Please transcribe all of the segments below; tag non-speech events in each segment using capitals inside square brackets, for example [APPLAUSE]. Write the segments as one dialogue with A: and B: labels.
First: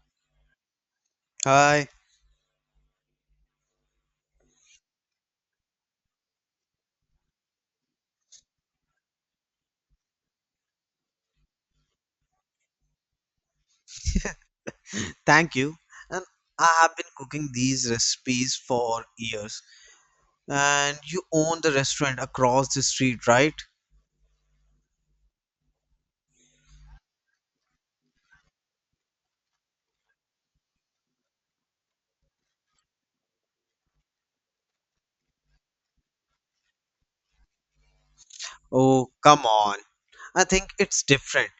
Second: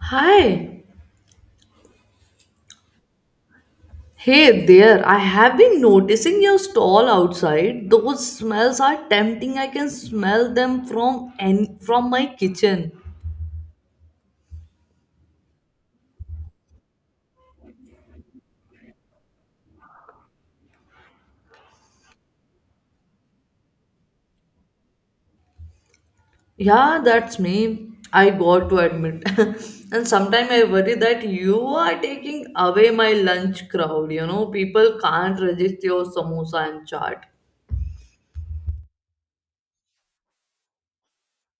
A: Hi.
B: Hi,
A: Hey there. I have been noticing your stall outside. Those smells are tempting. I can smell them from my kitchen.
B: thank you. And I have been cooking these recipes for years. And you own the restaurant across the street, right?
A: Yeah, that's me. I got to admit. [LAUGHS] And sometimes I worry that you are taking away my lunch crowd. People can't resist your samosa and chaat.
B: Oh, come on. I think it's different.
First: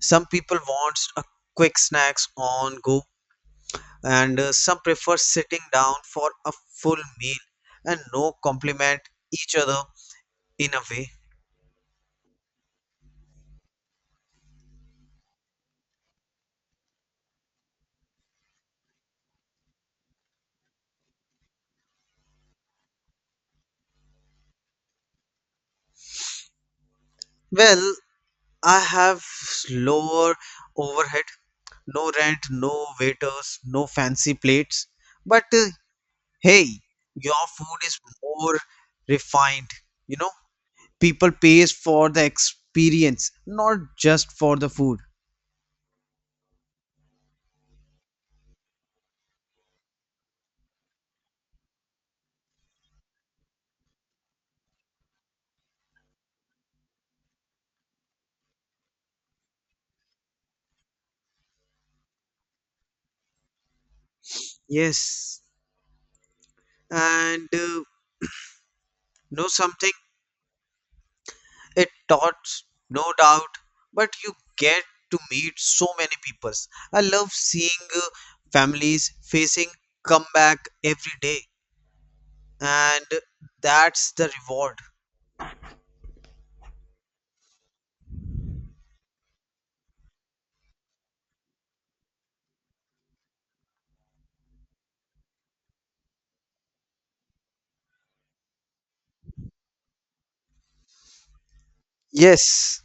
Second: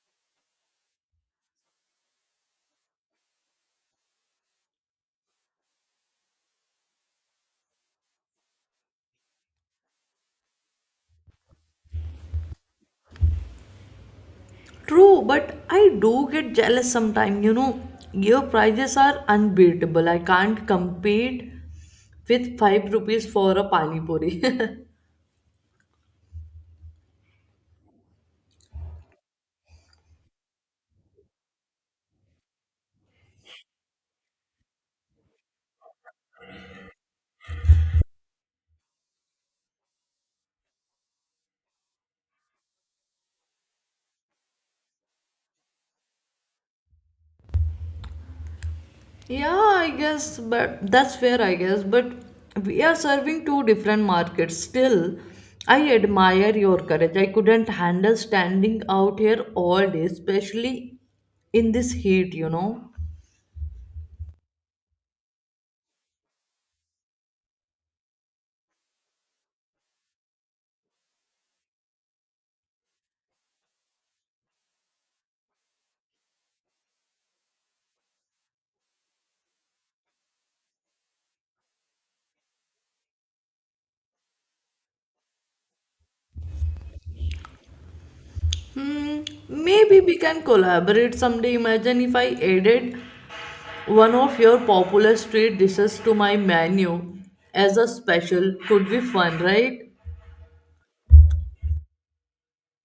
B: Some people want a quick snacks on go, and some prefer sitting down for a full meal and no compliment each other in a way.
A: True, but I do get jealous sometimes. Your prices are unbeatable. I can't compete with 5 rupees for a pani puri.
B: Well, I have lower overhead, no rent, no waiters, no fancy plates. But hey, your food is more refined. You know, people pays for the experience, not just for the food.
A: [LAUGHS] Yeah, I guess, but that's fair, I guess. But we are serving two different markets still. I admire your courage. I couldn't handle standing out here all day, especially in this heat.
B: Yes, and know something? It taught, no doubt, but you get to meet so many peoples. I love seeing uh, families facing comeback every day. And that's the reward.
A: Maybe we can collaborate someday. Imagine if I added one of your popular street dishes to my menu as a special could be fun, right?
B: Yes,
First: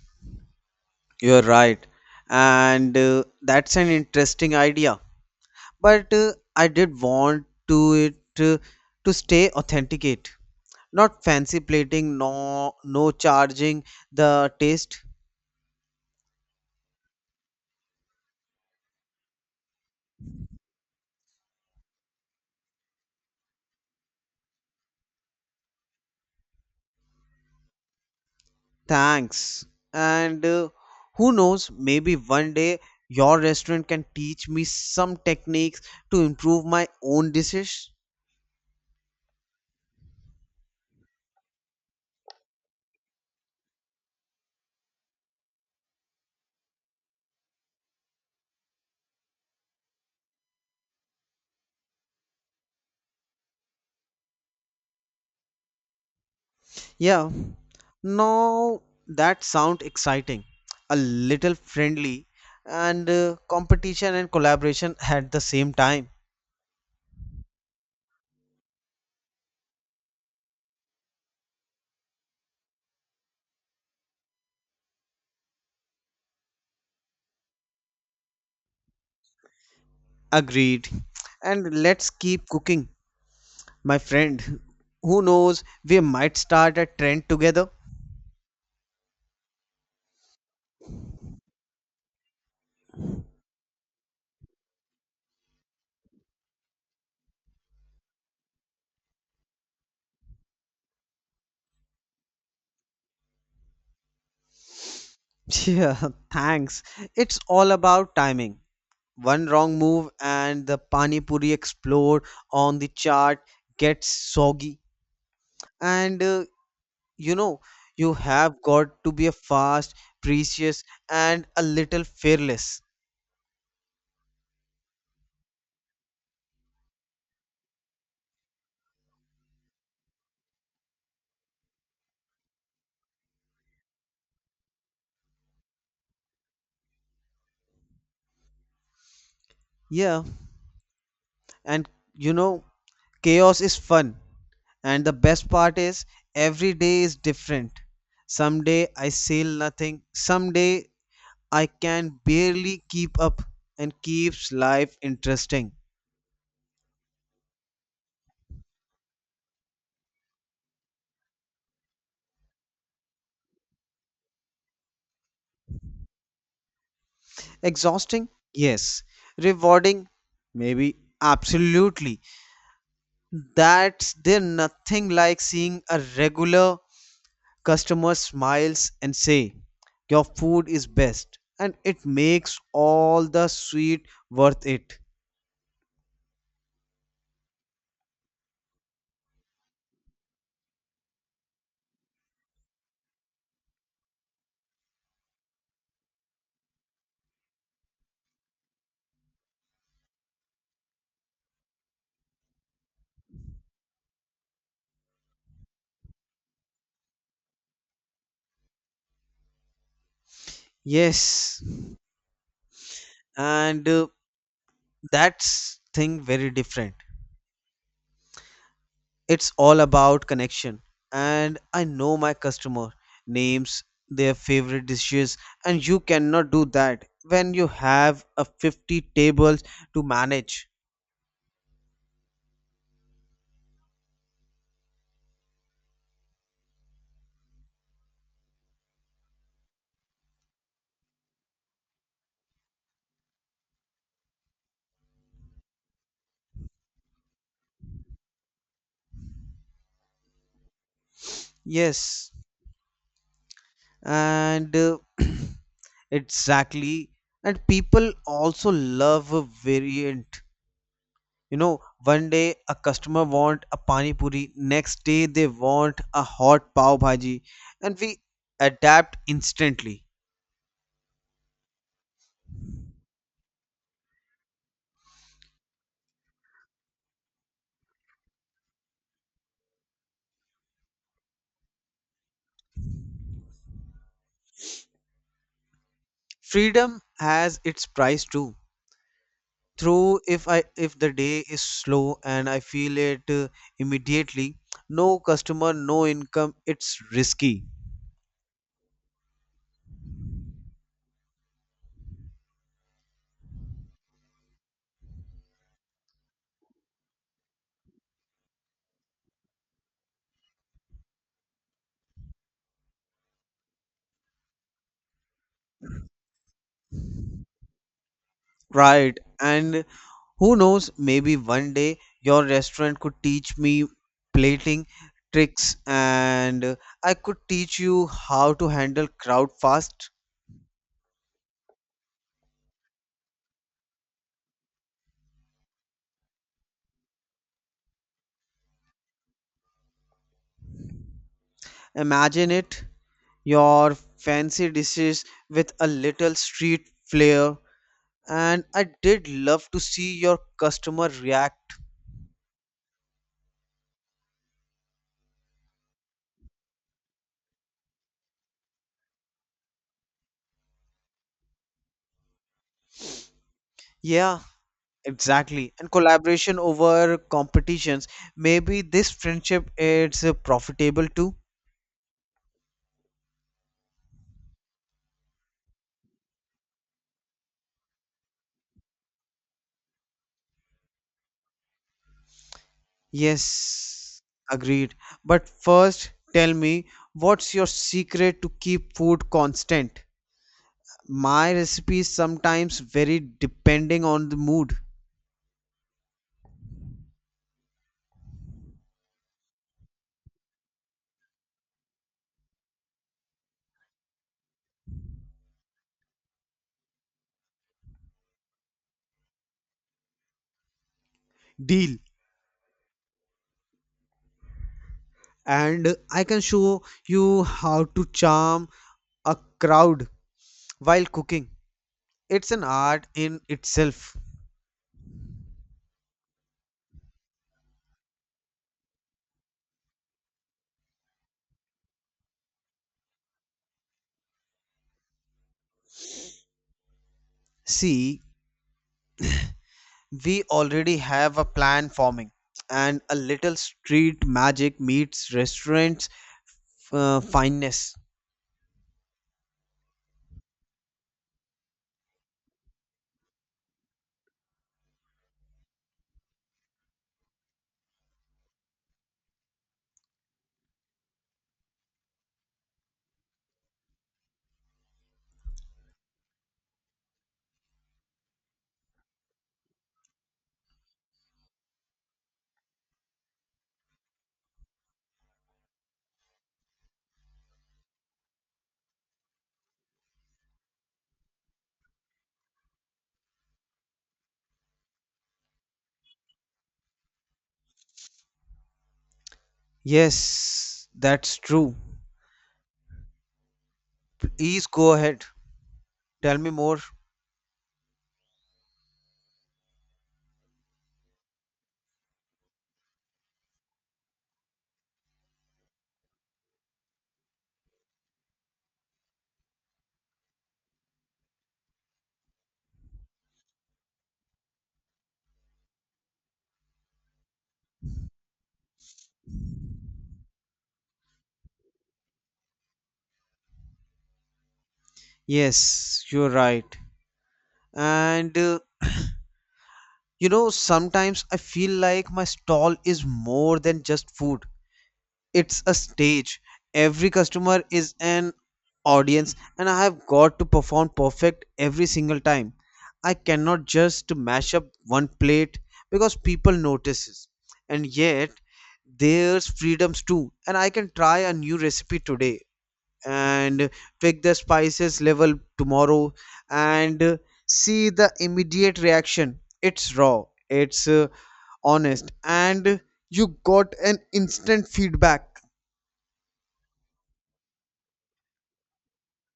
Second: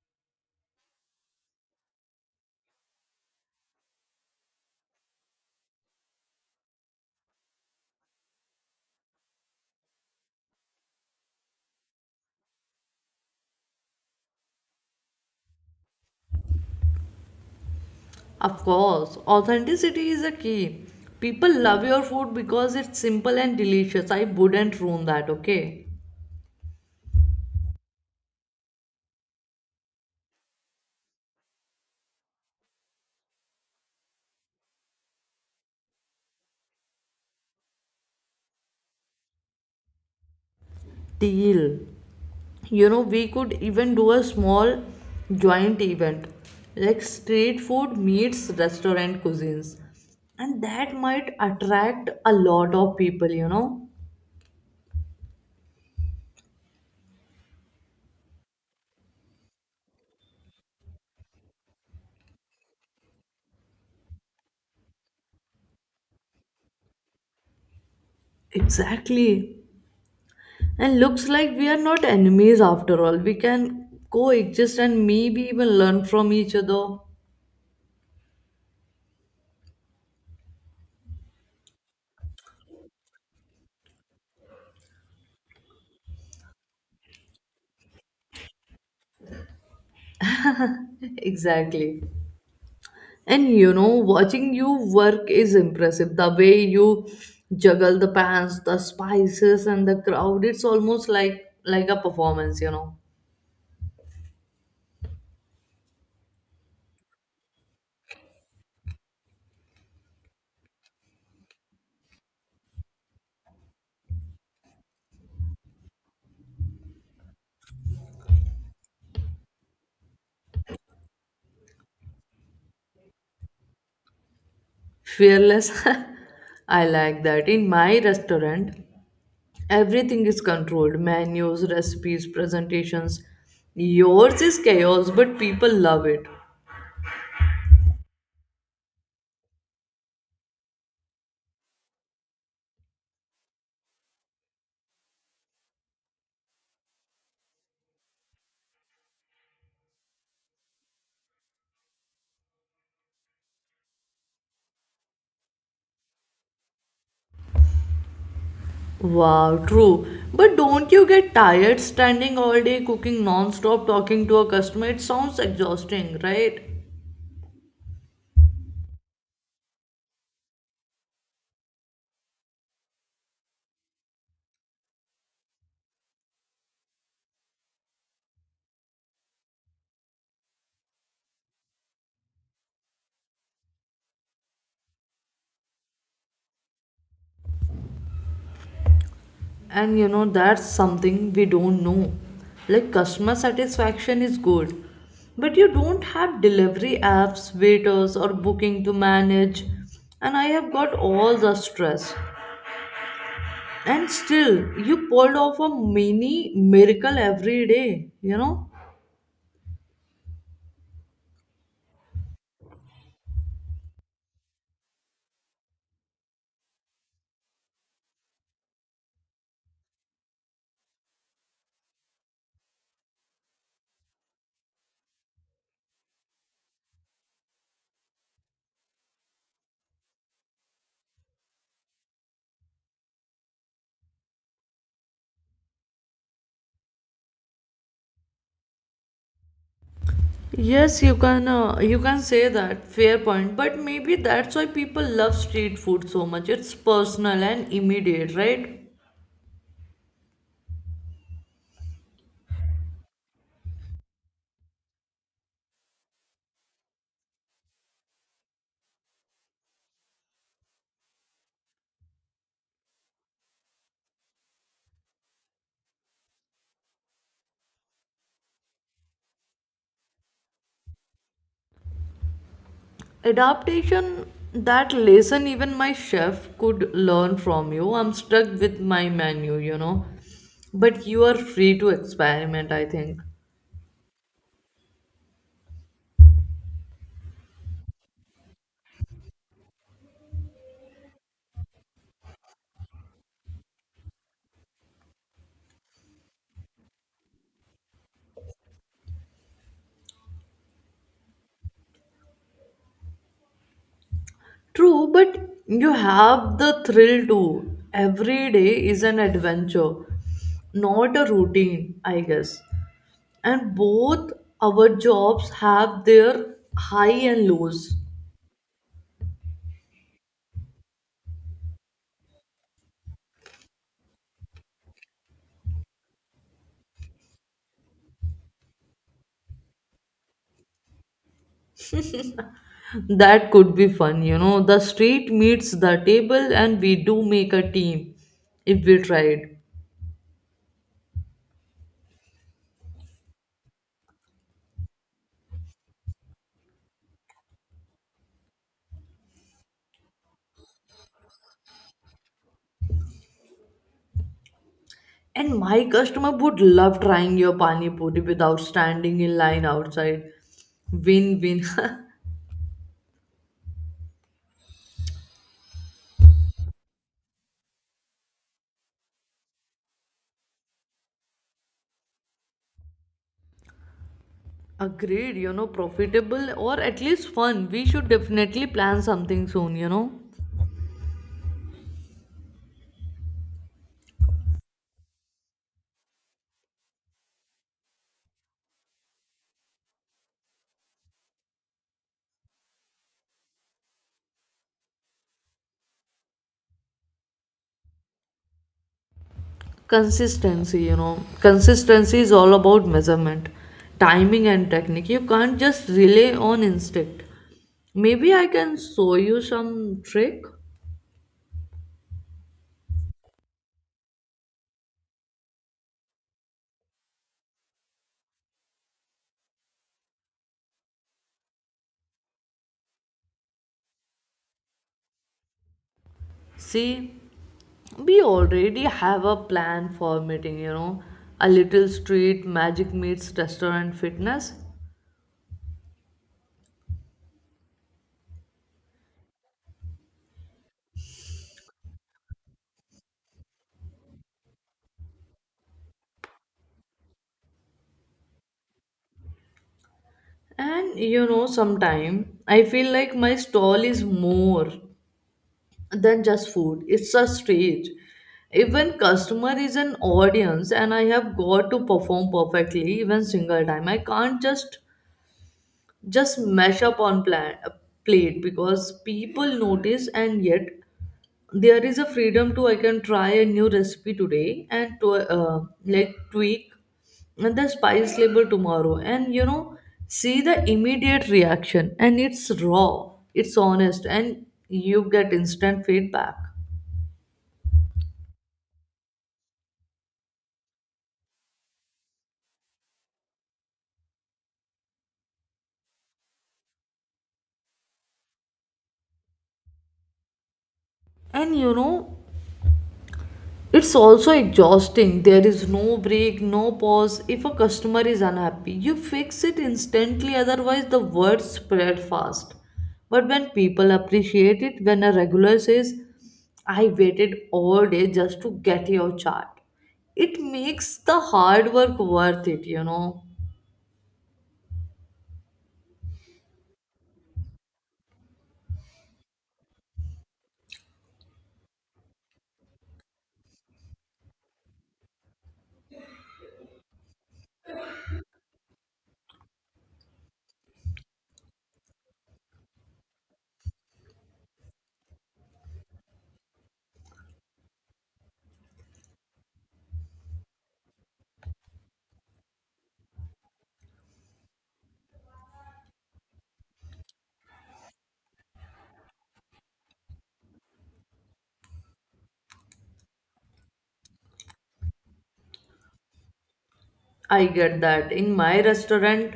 B: you're right, and that's an interesting idea, but I did want to it to stay authenticate, not fancy plating, no no charging the taste.
A: Of course, authenticity is a key. People love your food because it's simple and delicious. I wouldn't ruin that, okay?
B: Thanks, and who knows, maybe one day your restaurant can teach me some techniques to improve my own dishes.
A: Deal. We could even do a small joint event like street food meets restaurant cuisines, and that might attract a lot of people.
B: Yeah, now that sound exciting, a little friendly, and competition and collaboration at the same time.
A: Exactly. And looks like we are not enemies after all. We can coexist and maybe even learn from each other.
B: Agreed. And let's keep cooking, my friend. Who knows, we might start a trend together.
A: [LAUGHS] Exactly. And watching you work is impressive. The way you juggle the pans, the spices, and the crowd, it's almost like a performance.
B: [LAUGHS] Yeah, thanks. It's all about timing. One wrong move and the pani puri explode on the chart gets soggy. And you know, you have got to be a fast, precious, and a little fearless.
A: Fearless. [LAUGHS] I like that. In my restaurant, everything is controlled menus, recipes, presentations. Yours is chaos, but people love it.
B: Yeah, and you know, chaos is fun, and the best part is every day is different. Someday I sail nothing, someday I can barely keep up, and keeps life interesting.
A: Wow, true. But don't you get tired standing all day cooking non-stop talking to a customer? It sounds exhausting, right?
B: Exhausting, yes. Rewarding, maybe. Absolutely. That's there, nothing like seeing a regular customer smiles and say, "Your food is best," and it makes all the sweet worth it.
A: And that's something we don't know. Like customer satisfaction is good, but you don't have delivery apps, waiters or booking to manage. And I have got all the stress. And still you pulled off a mini miracle every day, you know?
B: Yes, and that's thing very different. It's all about connection, and I know my customer names their favorite dishes, and you cannot do that when you have a 50 tables to manage.
A: Yes, you can say that fair point, but maybe that's why people love street food so much. It's personal and immediate, right?
B: Yes, and [CLEARS THROAT] exactly, and people also love a variant. You know, one day a customer want a pani puri, next day they want a hot pav bhaji, and we adapt instantly.
A: Adaptation that lesson even my chef could learn from you. I'm stuck with my menu. But you are free to experiment, I think.
B: Freedom has its price too, through if the day is slow and I feel it immediately, no customer, no income, it's risky.
A: True, but you have the thrill too. Every day is an adventure, not a routine, I guess. And both our jobs have their high and lows.
B: Right, and who knows, maybe one day your restaurant could teach me plating tricks, and I could teach you how to handle crowd fast.
A: That could be fun. The street meets the table, and we do make a team if we tried.
B: Imagine it, your fancy dishes with a little street flair. And I did love to see your customer react.
A: And my customer would love trying your pani puri without standing in line outside. Win win. [LAUGHS]
B: Yeah, exactly. And collaboration over competitions. Maybe this friendship is profitable too.
A: Agreed, profitable or at least fun. We should definitely plan something soon.
B: Yes, agreed. But first, tell me, what's your secret to keep food constant? My recipes sometimes vary depending on the mood.
A: Consistency, consistency is all about measurement, timing, and technique. You can't just rely on instinct. Maybe I can show you some trick.
B: Deal. And I can show you how to charm a crowd while cooking. It's an art in itself.
A: See, we already have a plan for meeting, a little street magic meets restaurant fitness.
B: See, we already have a plan forming, and a little street magic meets restaurants fineness.
A: And sometime I feel like my stall is more than just food. It's a stage. Even customer is an audience, and I have got to perform perfectly even single time. I can't just mash up on plan, a plate because people notice. And yet there is a freedom to. I can try a new recipe today and to like tweak and the spice label tomorrow, and see the immediate reaction. And it's raw, it's honest, and you get instant feedback.
B: Yes, that's true. Please go ahead. Tell me more.
A: And it's also exhausting. There is no break, no pause. If a customer is unhappy, you fix it instantly; otherwise, the word spread fast. But when people appreciate it, when a regular says, "I waited all day just to get your chart," it makes the hard work worth it.
B: Yes, you're right. And you know, sometimes I feel like my stall is more than just food, it's a stage. Every customer is an audience, and I have got to perform perfect every single time. I cannot just mash up one plate because people notices. And yet, there's freedoms too, and I can try a new recipe today and pick the spices level tomorrow and see the immediate reaction. It's raw, it's honest, and you got an instant feedback.
A: I get that. In my restaurant,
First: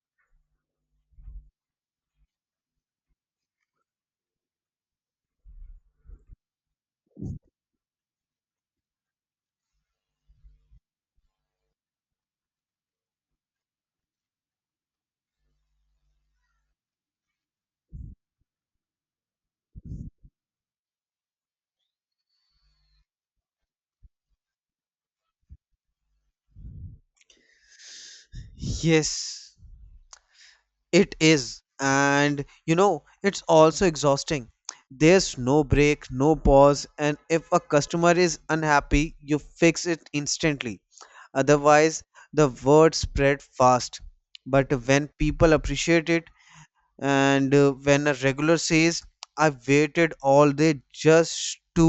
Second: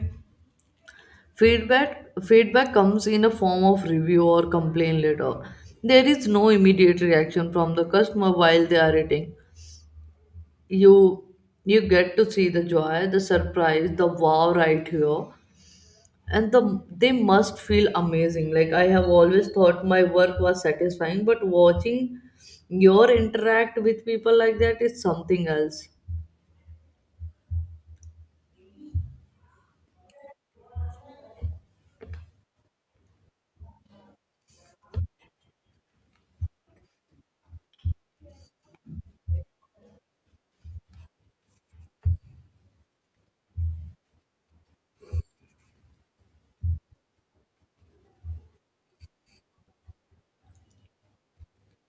A: feedback comes in a form of review or complaint letter. There is no immediate reaction from the customer while they are eating. You you get to see the joy, the surprise, the wow right here. And they must feel amazing. Like I have always thought my work was satisfying, but watching your interact with people like that is something else.
B: Yes, it is. And you know, it's also exhausting. There's no break, no pause, and if a customer is unhappy, you fix it instantly, otherwise the word spread fast. But when people appreciate it, and when a regular says, I waited all day just to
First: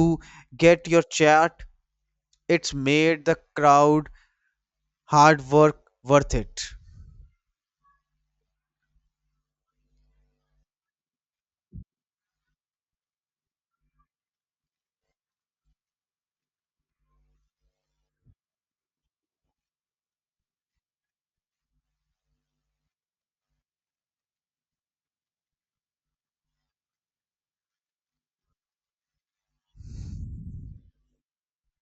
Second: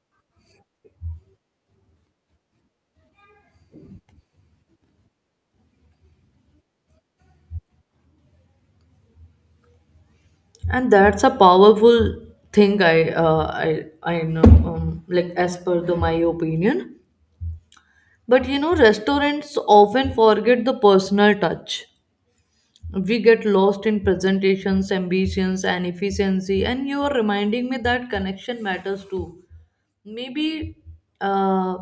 B: get your chat, it's made the crowd hard work worth it.
A: And that's a powerful thing. I know, like, as per the my opinion. But restaurants often forget the personal touch. We get lost in presentations, ambitions, and efficiency, and you are reminding me that connection matters too. Maybe, uh,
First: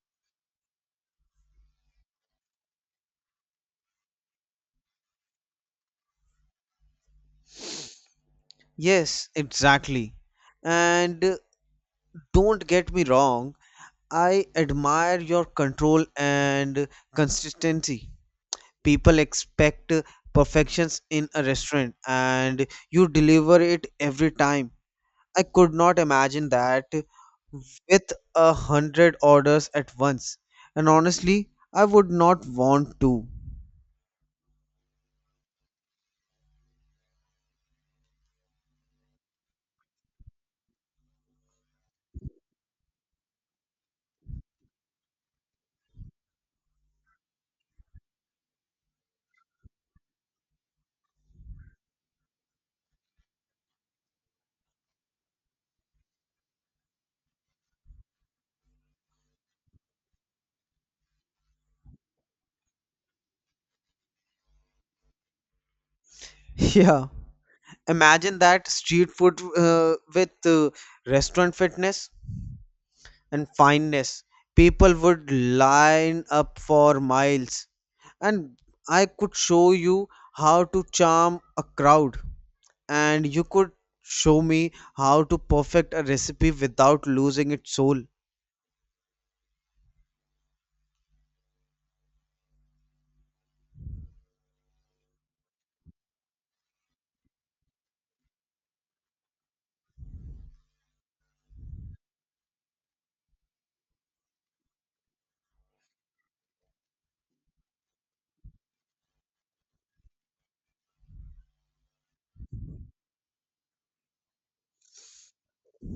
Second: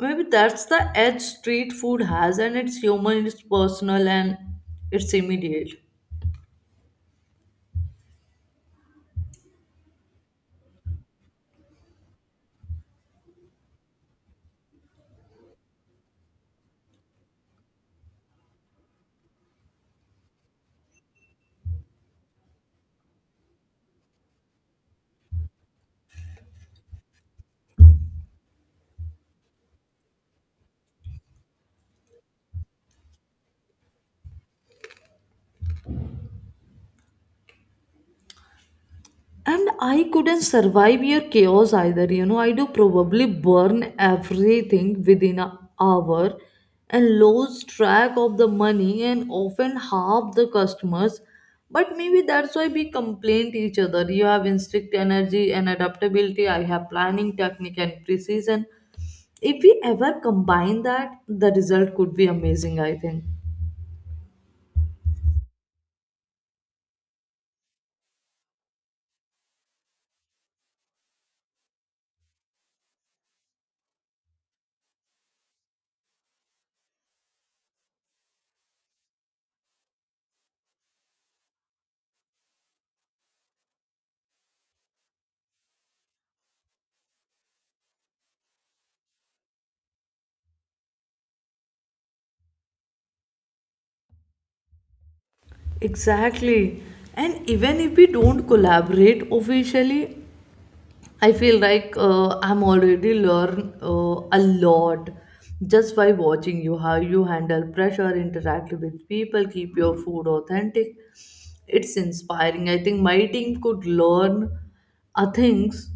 A: maybe that's the edge street food has. And it's human, it's personal, and it's immediate.
B: Yes, exactly. And don't get me wrong, I admire your control and consistency. People expect perfections in a restaurant, and you deliver it every time. I could not imagine that with a 100 orders at once. And honestly, I would not want to. [LAUGHS]
A: And I couldn't survive your chaos either. I do probably burn everything within an hour and lose track of the money and often half the customers. But maybe that's why we complain to each other. You have instinct energy and adaptability. I have planning, technique, and precision. If we ever combine that, the result could be amazing, I think.
B: Yeah. Imagine that, street food with restaurant fitness and fineness. People would line up for miles. And I could show you how to charm a crowd. And you could show me how to perfect a recipe without losing its soul.
A: Exactly. And even if we don't collaborate officially, I feel like I'm already learn a lot just by watching you how you handle pressure, interact with people, keep your food authentic. It's inspiring. I think my team could learn a things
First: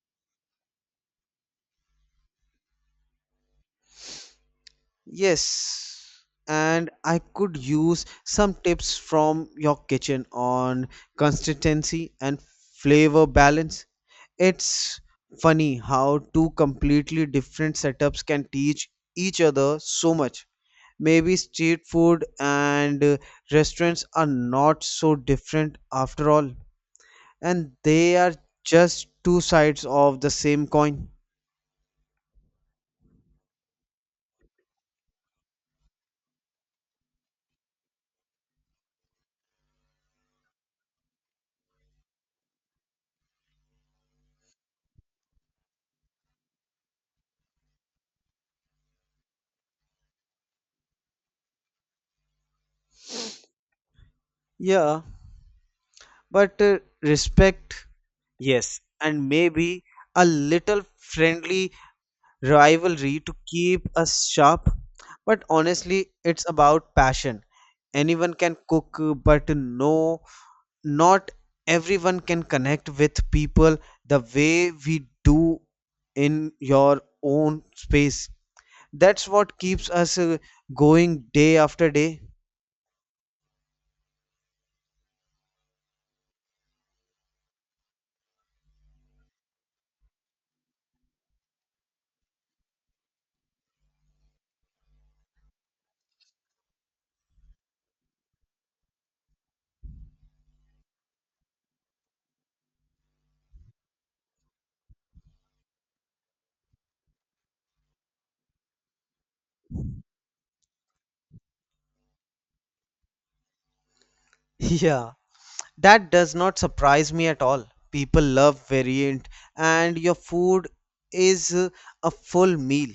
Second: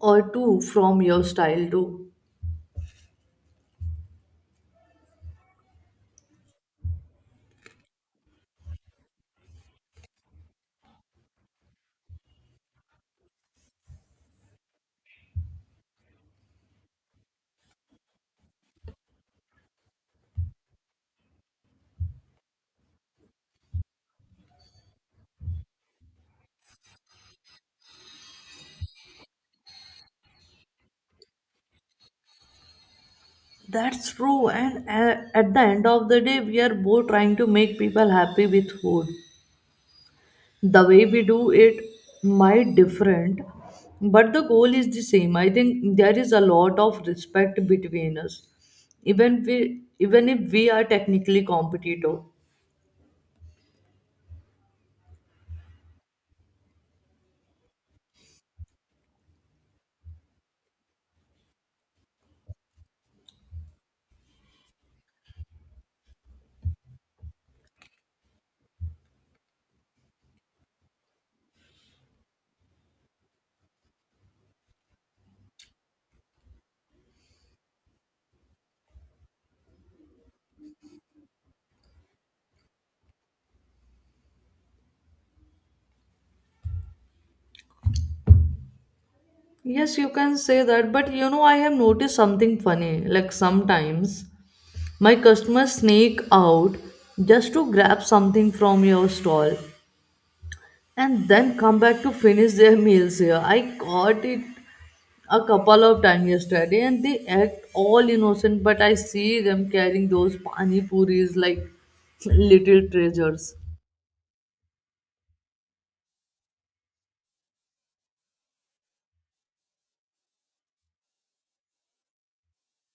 A: or two from your style too.
B: Yes, and I could use some tips from your kitchen on consistency and flavor balance. It's funny how two completely different setups can teach each other so much. Maybe street food and restaurants are not so different after all, and they are just two sides of the same coin.
A: That's true. And at the end of the day, we are both trying to make people happy with food. The way we do it might different, but the goal is the same. I think there is a lot of respect between us even if we are technically competitive.
B: Yeah, but respect. Yes, and maybe a little friendly rivalry to keep us sharp. But honestly, it's about passion. Anyone can cook, but no, not everyone can connect with people the way we do in your own space. That's what keeps us going day after day. [LAUGHS]
A: Yes, you can say that, but I have noticed something funny, like sometimes my customers sneak out just to grab something from your stall and then come back to finish their meals here. I caught it a couple of times yesterday, and they act all innocent, but I see them carrying those pani puris like little treasures.
B: Yeah, that does not surprise me at all. People love variant, and your food is a full meal.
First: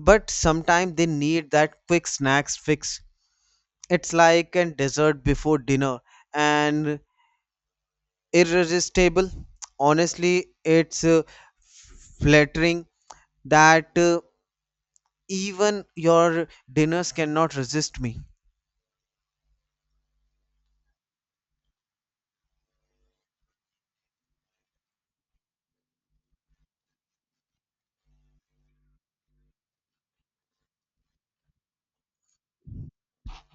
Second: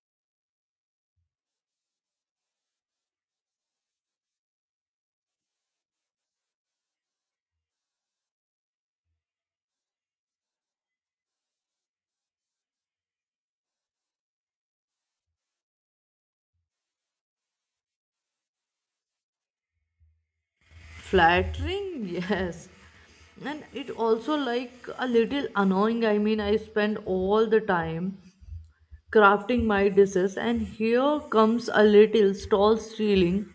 B: But sometimes they need that quick snacks fix. It's like a dessert before dinner and irresistible. Honestly, it's flattering that even your dinners cannot resist me.
A: Flattering, [LAUGHS] yes. And it also like a little annoying. I mean, I spend all the time crafting my dishes and here comes a little stall stealing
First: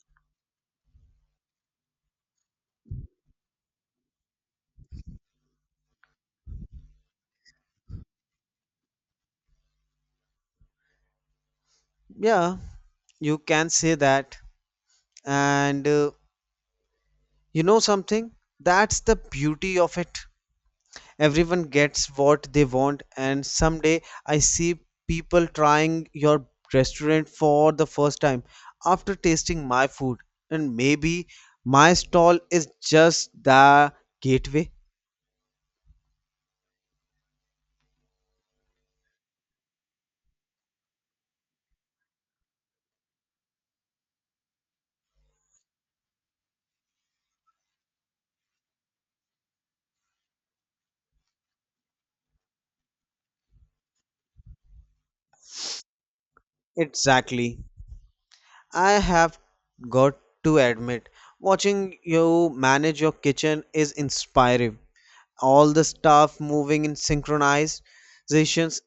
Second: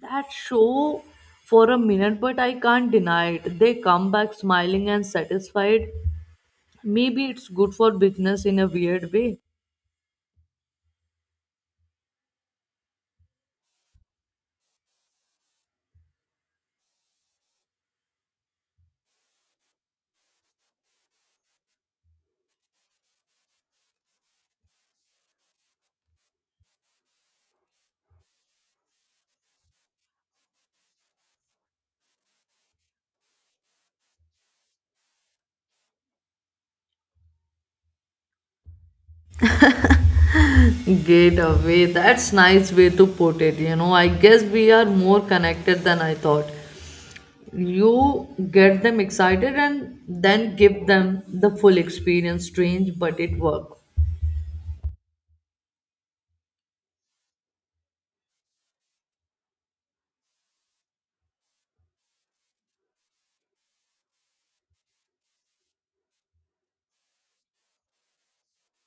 A: that show for a minute, but I can't deny it. They come back smiling and satisfied. Maybe it's good for business in a weird way.
B: Yeah, you can say that. And you know something? That's the beauty of it. Everyone gets what they want, and someday I see people trying your restaurant for the first time after tasting my food. And maybe my stall is just the gateway.
A: Get away, that's nice way to put it, I guess we are more connected than I thought. You get them excited and then give them the full experience. Strange, but it worked.
B: Exactly. I have got to admit, watching you manage your kitchen is inspiring. All the staff moving in synchronized positions,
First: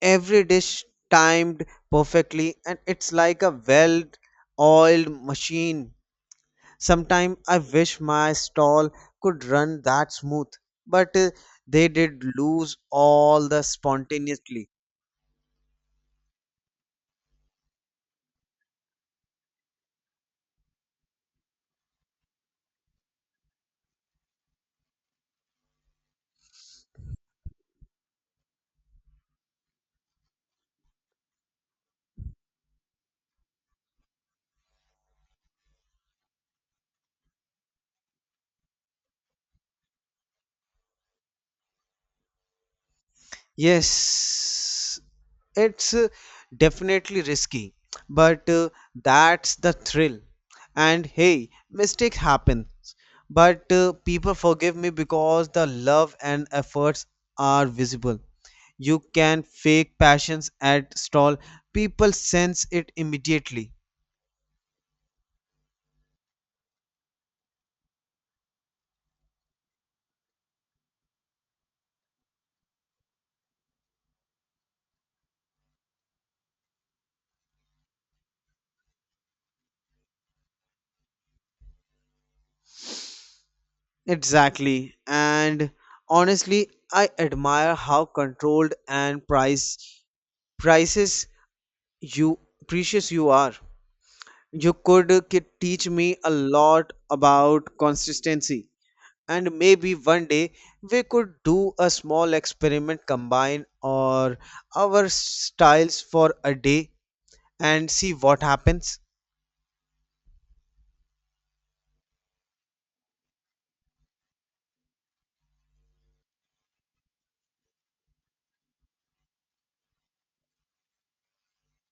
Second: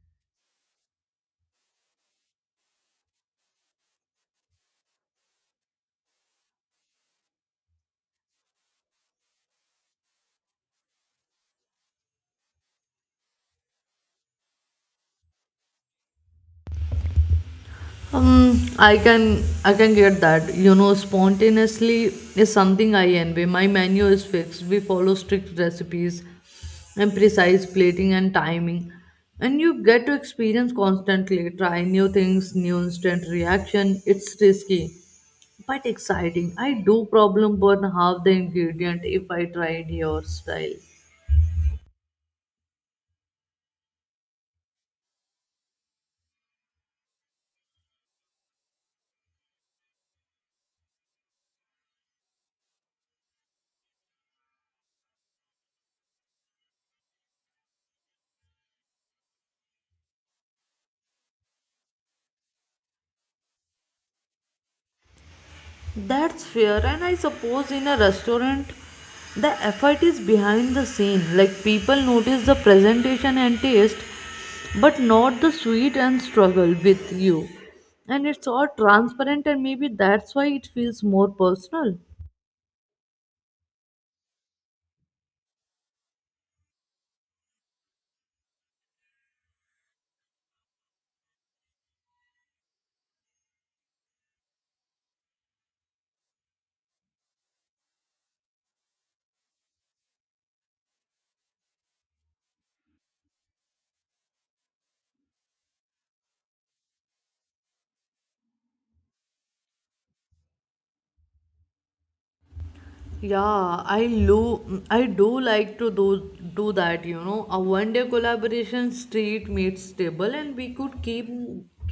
B: every dish timed perfectly, and it's like a well oiled machine. Sometimes I wish my stall could run that smooth, but they did lose all the spontaneity.
A: I can get that. Spontaneously is something I envy. My menu is fixed. We follow strict recipes and precise plating and timing. And you get to experience constantly, try new things, new instant reaction. It's risky, but exciting. I do problem burn half the ingredient if I tried your style.
B: Yes, it's definitely risky, but that's the thrill. And hey, mistakes happen, but people forgive me because the love and efforts are visible. You can fake passions at stall, people sense it immediately.
A: That's fair, and I suppose in a restaurant, the effort is behind the scene. Like people notice the presentation and taste, but not the sweat and struggle with you. And it's all transparent, and maybe that's why it feels more personal.
B: Exactly, and honestly, I admire how controlled and price prices you precious you are. You could teach me a lot about consistency, and maybe one day we could do a small experiment, combine or our styles for a day and see what happens.
A: Yeah, I do like to do that. A one day collaboration street meets table, and we could keep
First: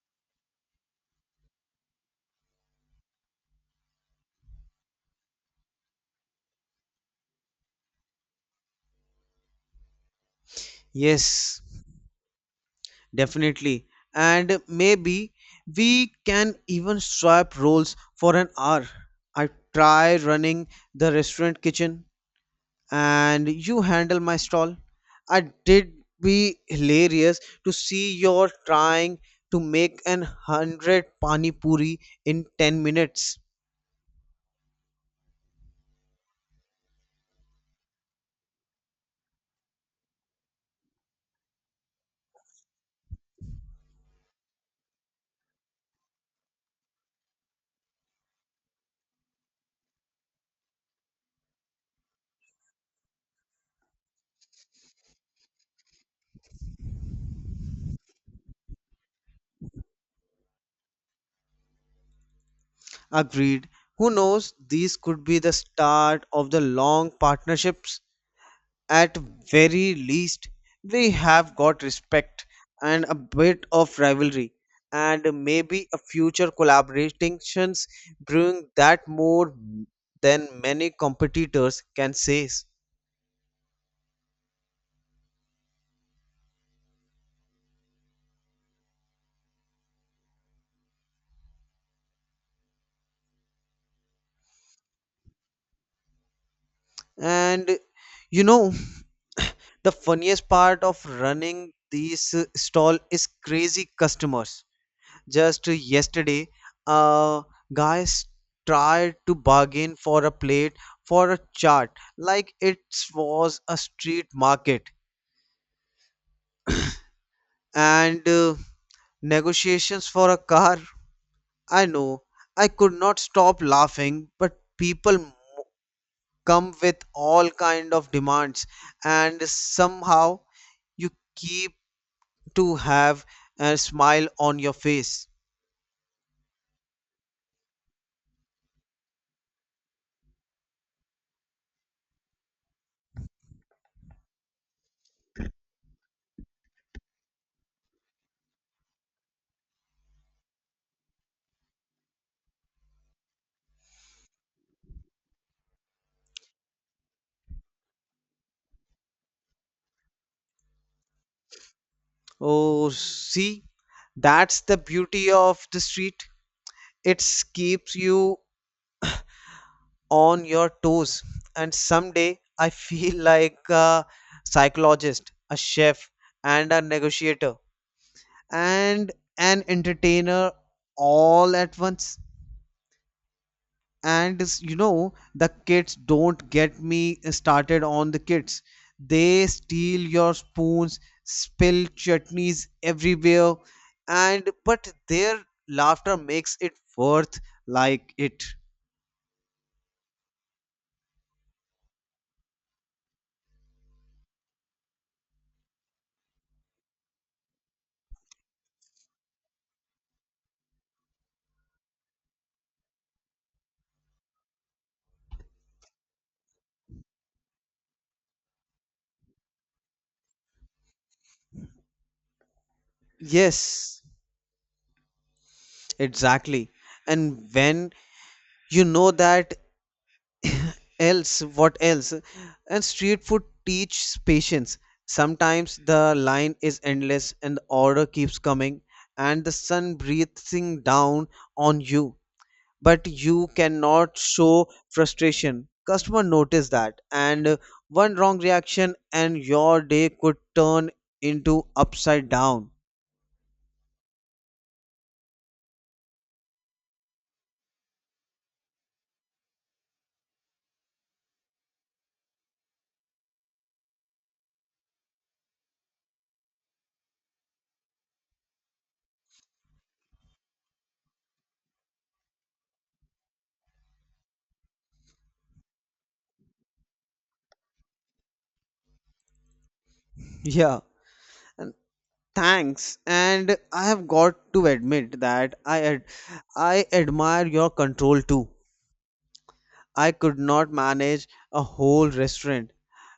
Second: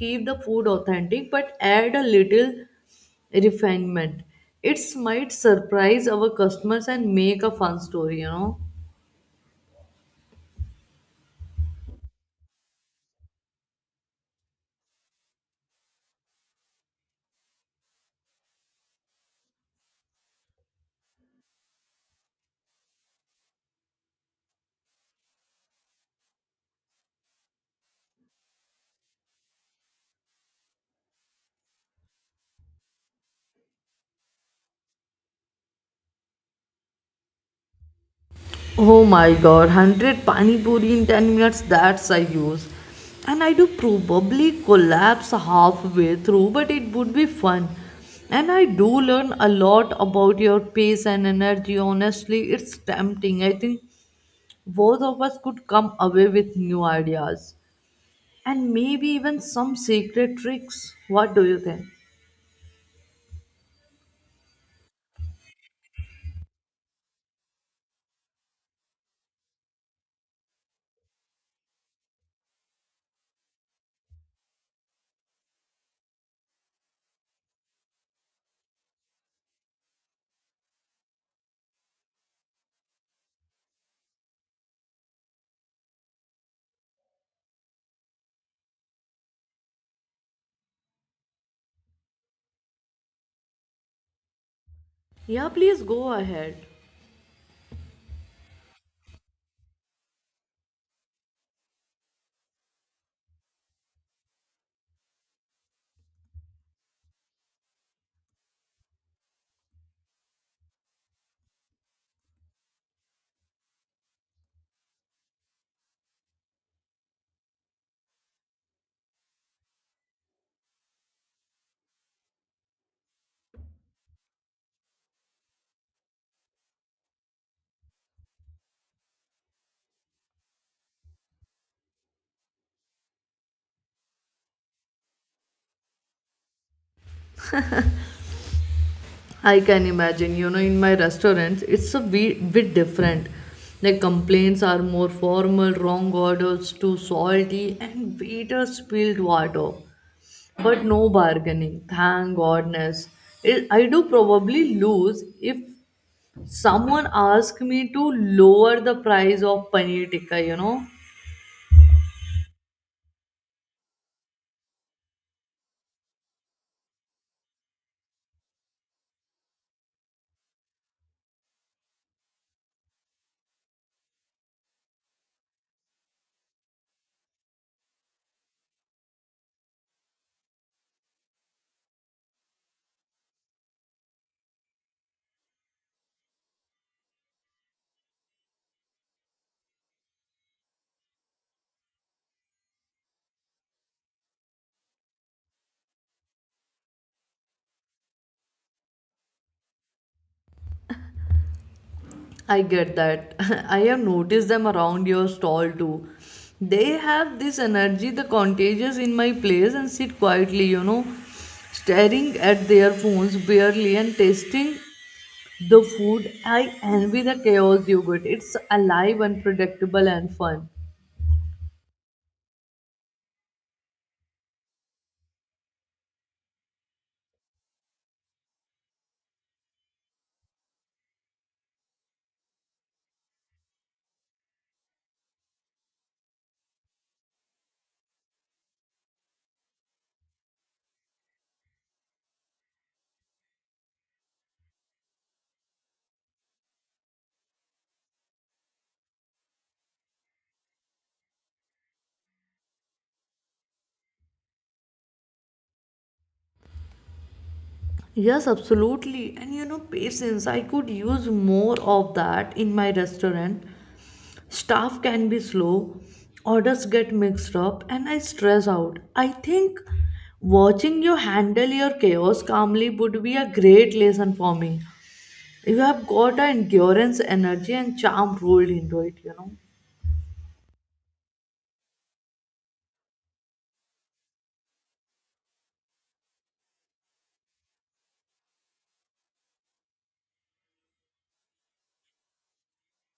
A: keep the food authentic but add a little refinement. It might surprise our customers and make a fun story.
B: Yes, definitely. And maybe we can even swap roles for an hour. I try running the restaurant kitchen and you handle my stall. I did be hilarious to see you're trying to make an 100 pani puri in 10 minutes.
A: Oh my god, 100 pani puri in 10 minutes, that's I use. And I do probably collapse halfway through, but it would be fun. And I do learn a lot about your pace and energy. Honestly, it's tempting. I think both of us could come away with new ideas and maybe even some secret tricks. What do you think?
B: Agreed. Who knows? These could be the start of the long partnerships. At very least, we have got respect and a bit of rivalry, and maybe a future collaborations brewing that more than many competitors can say.
A: Yeah, please go ahead.
B: And you know, the funniest part of running these stall is crazy customers. Just yesterday, uh guys tried to bargain for a plate for a chart like it was a street market, and negotiations for a car. I know, I could not stop laughing, but people come with all kind of demands, and somehow you keep to have a smile on your face.
A: I can imagine, in my restaurants, it's a bit different. The complaints are more formal, wrong orders too salty, and waiters spilled water. But no bargaining, thank goodness. It, I do probably lose if someone asks me to lower the price of paneer tikka.
B: Oh, see, that's the beauty of the street. It keeps you on your toes, and someday I feel [LAUGHS] like a psychologist, a chef, and a negotiator, and an entertainer, all at once. And you know, the kids, don't get me started on the kids. They steal your spoons, spill chutneys everywhere, and but their laughter makes it worth like it.
A: I get that. [LAUGHS] I have noticed them around your stall too. They have this energy, the contagious in my place, and sit quietly, staring at their phones barely and tasting the food. I envy the chaos you get. It's alive, unpredictable, and fun.
B: Yes, exactly. And when you know that, else what else, and street food teaches patience. Sometimes the line is endless and the order keeps coming, and the sun breathing down on you, but you cannot show frustration, customer notice that, and one wrong reaction and your day could turn into upside down.
A: Yes, absolutely. And patience, I could use more of that in my restaurant. Staff can be slow, orders get mixed up, and I stress out. I think watching you handle your chaos calmly would be a great lesson for me. You have got a endurance, energy, and charm rolled into it.
B: Yeah, and thanks, and I have got to admit that I admire your control too. I could not manage a whole restaurant.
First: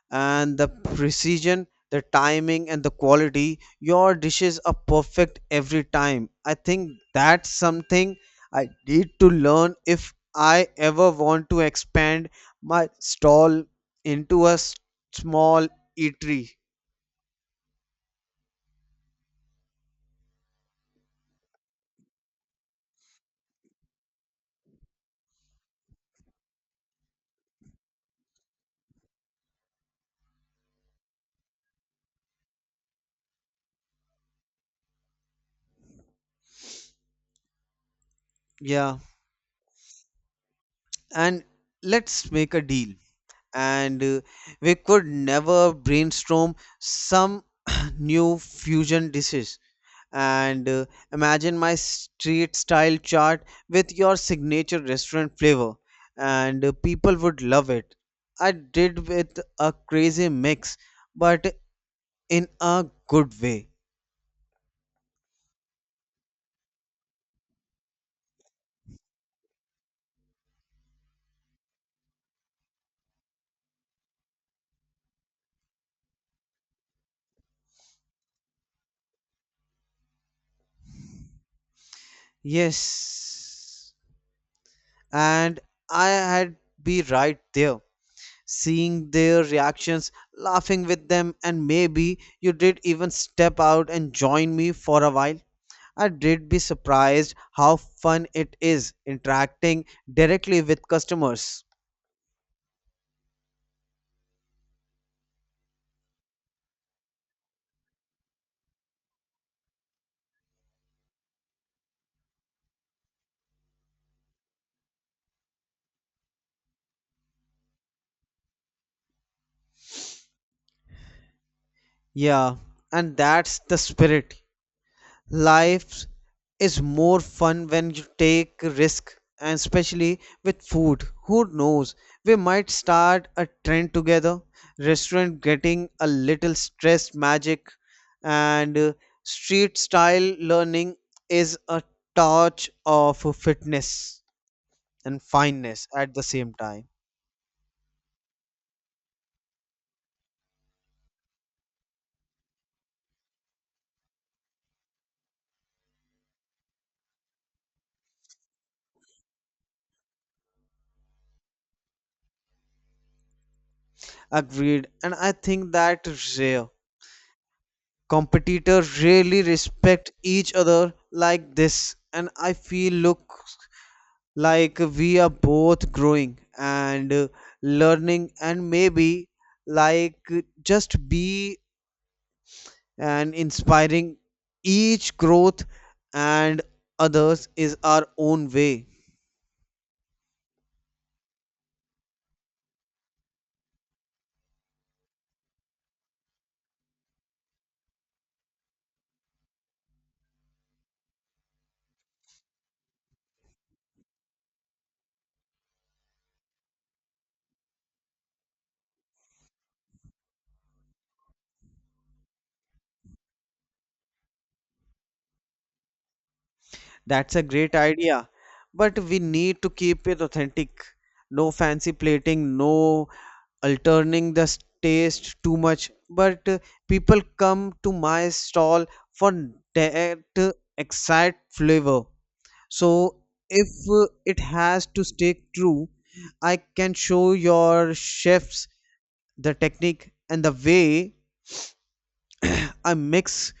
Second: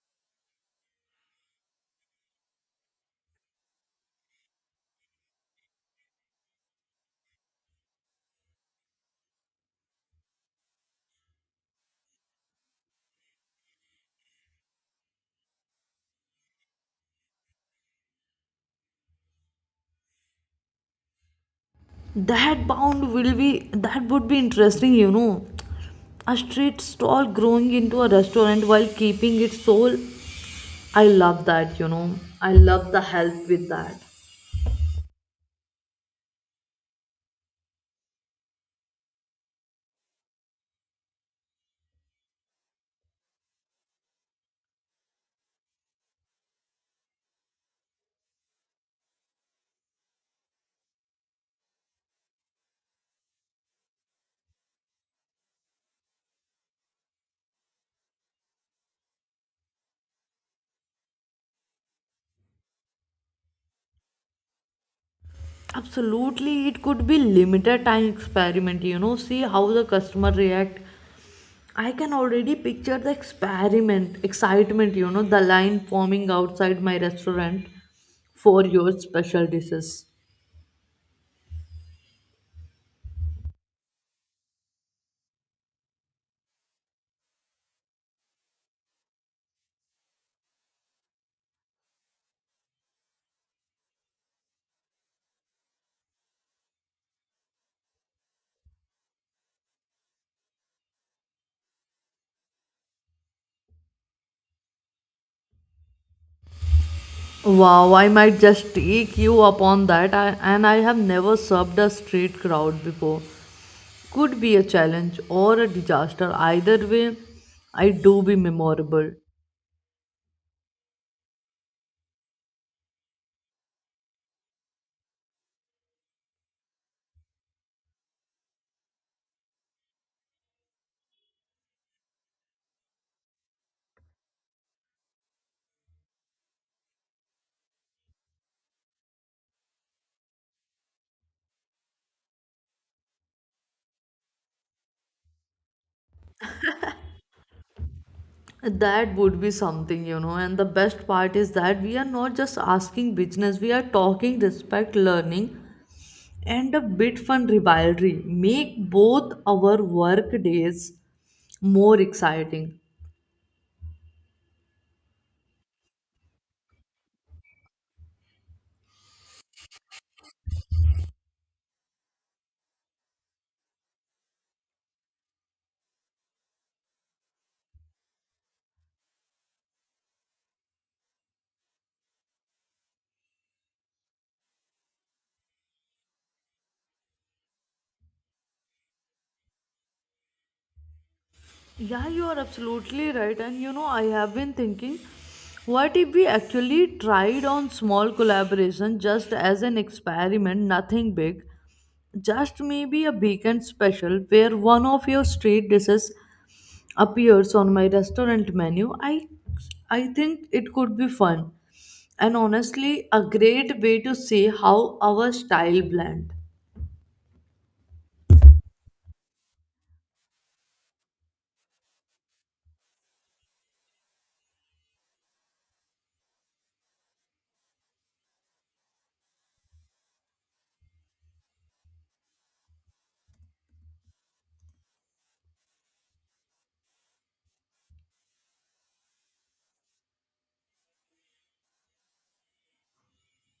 B: And the precision, the timing, and the quality, your dishes are perfect every time. I think that's something I need to learn if I ever want to expand my stall into a small eatery.
A: That would be interesting, A street stall growing into a restaurant while keeping its soul. I love that. I love the help with that.
B: Yeah. And let's make a deal. And we could never brainstorm some [CLEARS THROAT] new fusion dishes, and imagine my street style chart with your signature restaurant flavor, and people would love it. I did with a crazy mix, but in a good way.
A: Absolutely, it could be limited time experiment, See how the customer react. I can already picture the excitement, the line forming outside my restaurant for your special dishes.
B: Yes, and I had be right there seeing their reactions, laughing with them, and maybe you did even step out and join me for a while. I did be surprised how fun it is interacting directly with customers.
A: Wow, I might just take you upon that, and I have never served a street crowd before. Could be a challenge or a disaster. Either way, I do be memorable.
B: Yeah, and that's the spirit. Life is more fun when you take risk, and especially with food, who knows, we might start a trend together, restaurant getting a little stress magic, and street style learning is a touch of fitness and fineness at the same time.
A: That would be something, And the best part is that we are not just asking business. We are talking respect, learning, and a bit fun rivalry. Make both our work days more exciting.
B: Agreed, and I think that rare competitors really respect each other like this, and I feel look like we are both growing, and learning, and maybe like just be and inspiring each growth and others is our own way.
A: Yeah, you are absolutely right. And I have been thinking, what if we actually tried on small collaboration just as an experiment, nothing big? Just maybe a weekend special where one of your street dishes appears on my restaurant menu. I think it could be fun. And honestly, a great way to see how our style blend.
B: That's a great idea, but we need to keep it authentic, no fancy plating, no alterning the taste too much, but people come to my stall for that exact flavor. So if it has to stay true, I can show your chefs the technique and the way I mix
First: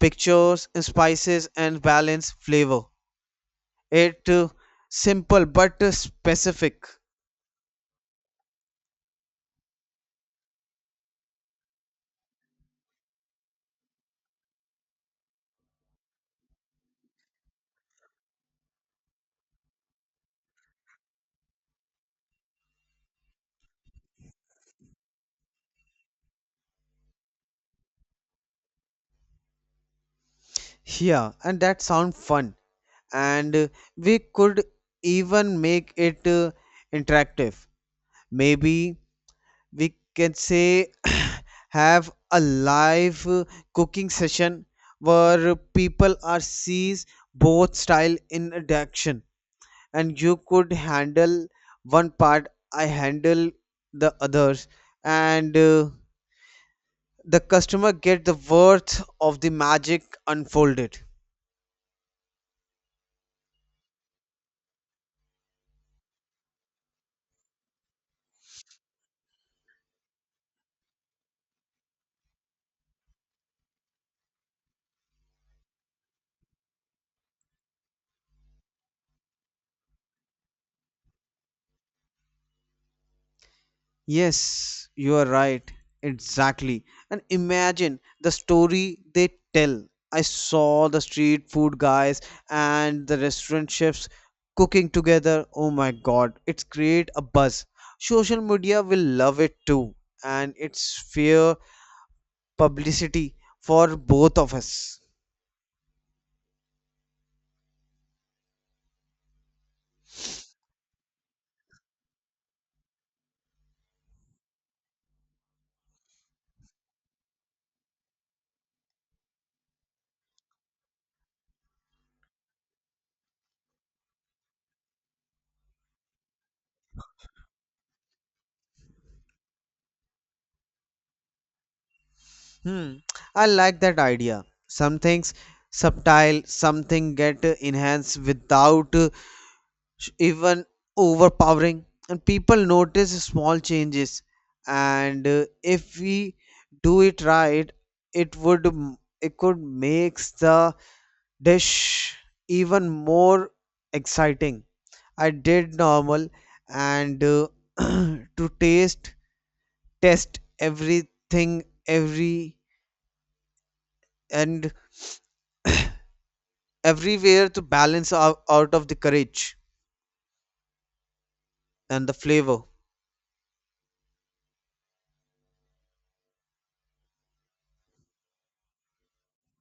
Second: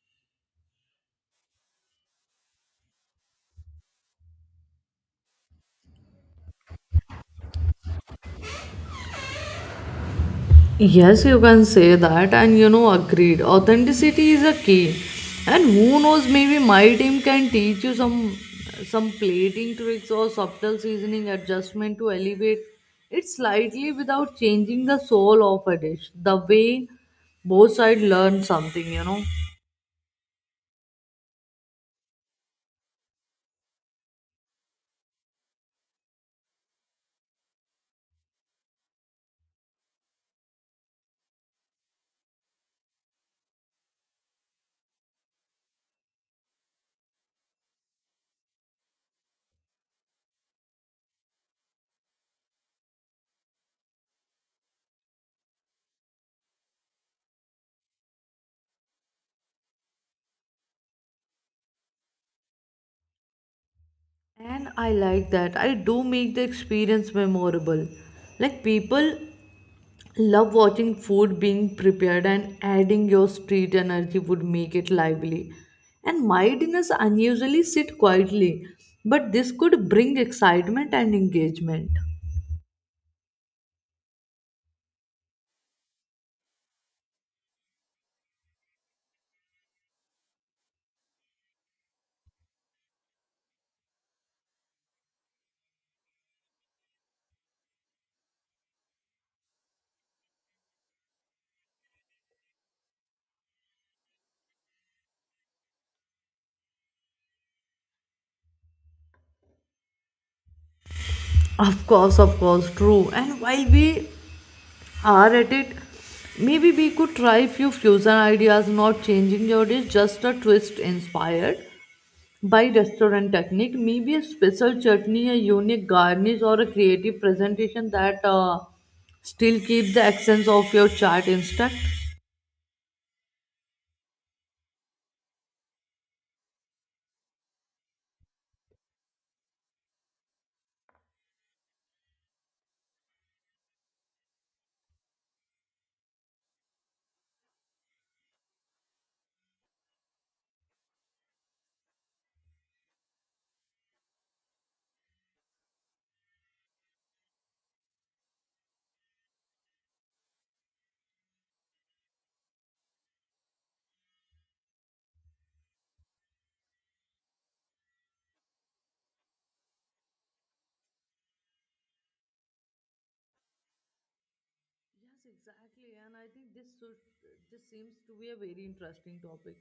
B: pictures and spices and balance flavor. It simple but specific.
A: Yes, you can say that, and agreed. Authenticity is a key, and who knows, maybe my team can teach you some plating tricks or subtle seasoning adjustment to elevate it slightly without changing the soul of a dish. The way both sides learn something,
B: Yeah, and that sound fun. And we could even make it interactive. Maybe we can say [CLEARS THROAT] have a live cooking session where people are sees both style in a direction, and you could handle one part, I handle the others, and the customer get the worth of the magic unfolded.
A: And I like that. I do make the experience memorable. Like people love watching food being prepared and adding your street energy would make it lively. And my dinners unusually sit quietly, but this could bring excitement and engagement.
B: Yes, you are right. Exactly. And imagine the story they tell. I saw the street food guys and the restaurant chefs cooking together. Oh my god, it's create a buzz. Social media will love it too. And it's fair publicity for both of us.
A: Of course, true. And while we are at it, maybe we could try few fusion ideas, not changing your dish, just a twist inspired by restaurant technique, maybe a special chutney, a unique garnish, or a creative presentation that still keep the essence of your chart intact. Yes,
B: Hmm, I like that idea. Some things subtle, something get enhanced without even overpowering, and people notice small changes, and if we do it right, it would it could makes the dish even more exciting. I did normal, and [CLEARS THROAT] to taste test everything, every and everywhere to balance out, out of the courage and the flavor.
A: exactly, and I think this seems to be a very interesting topic.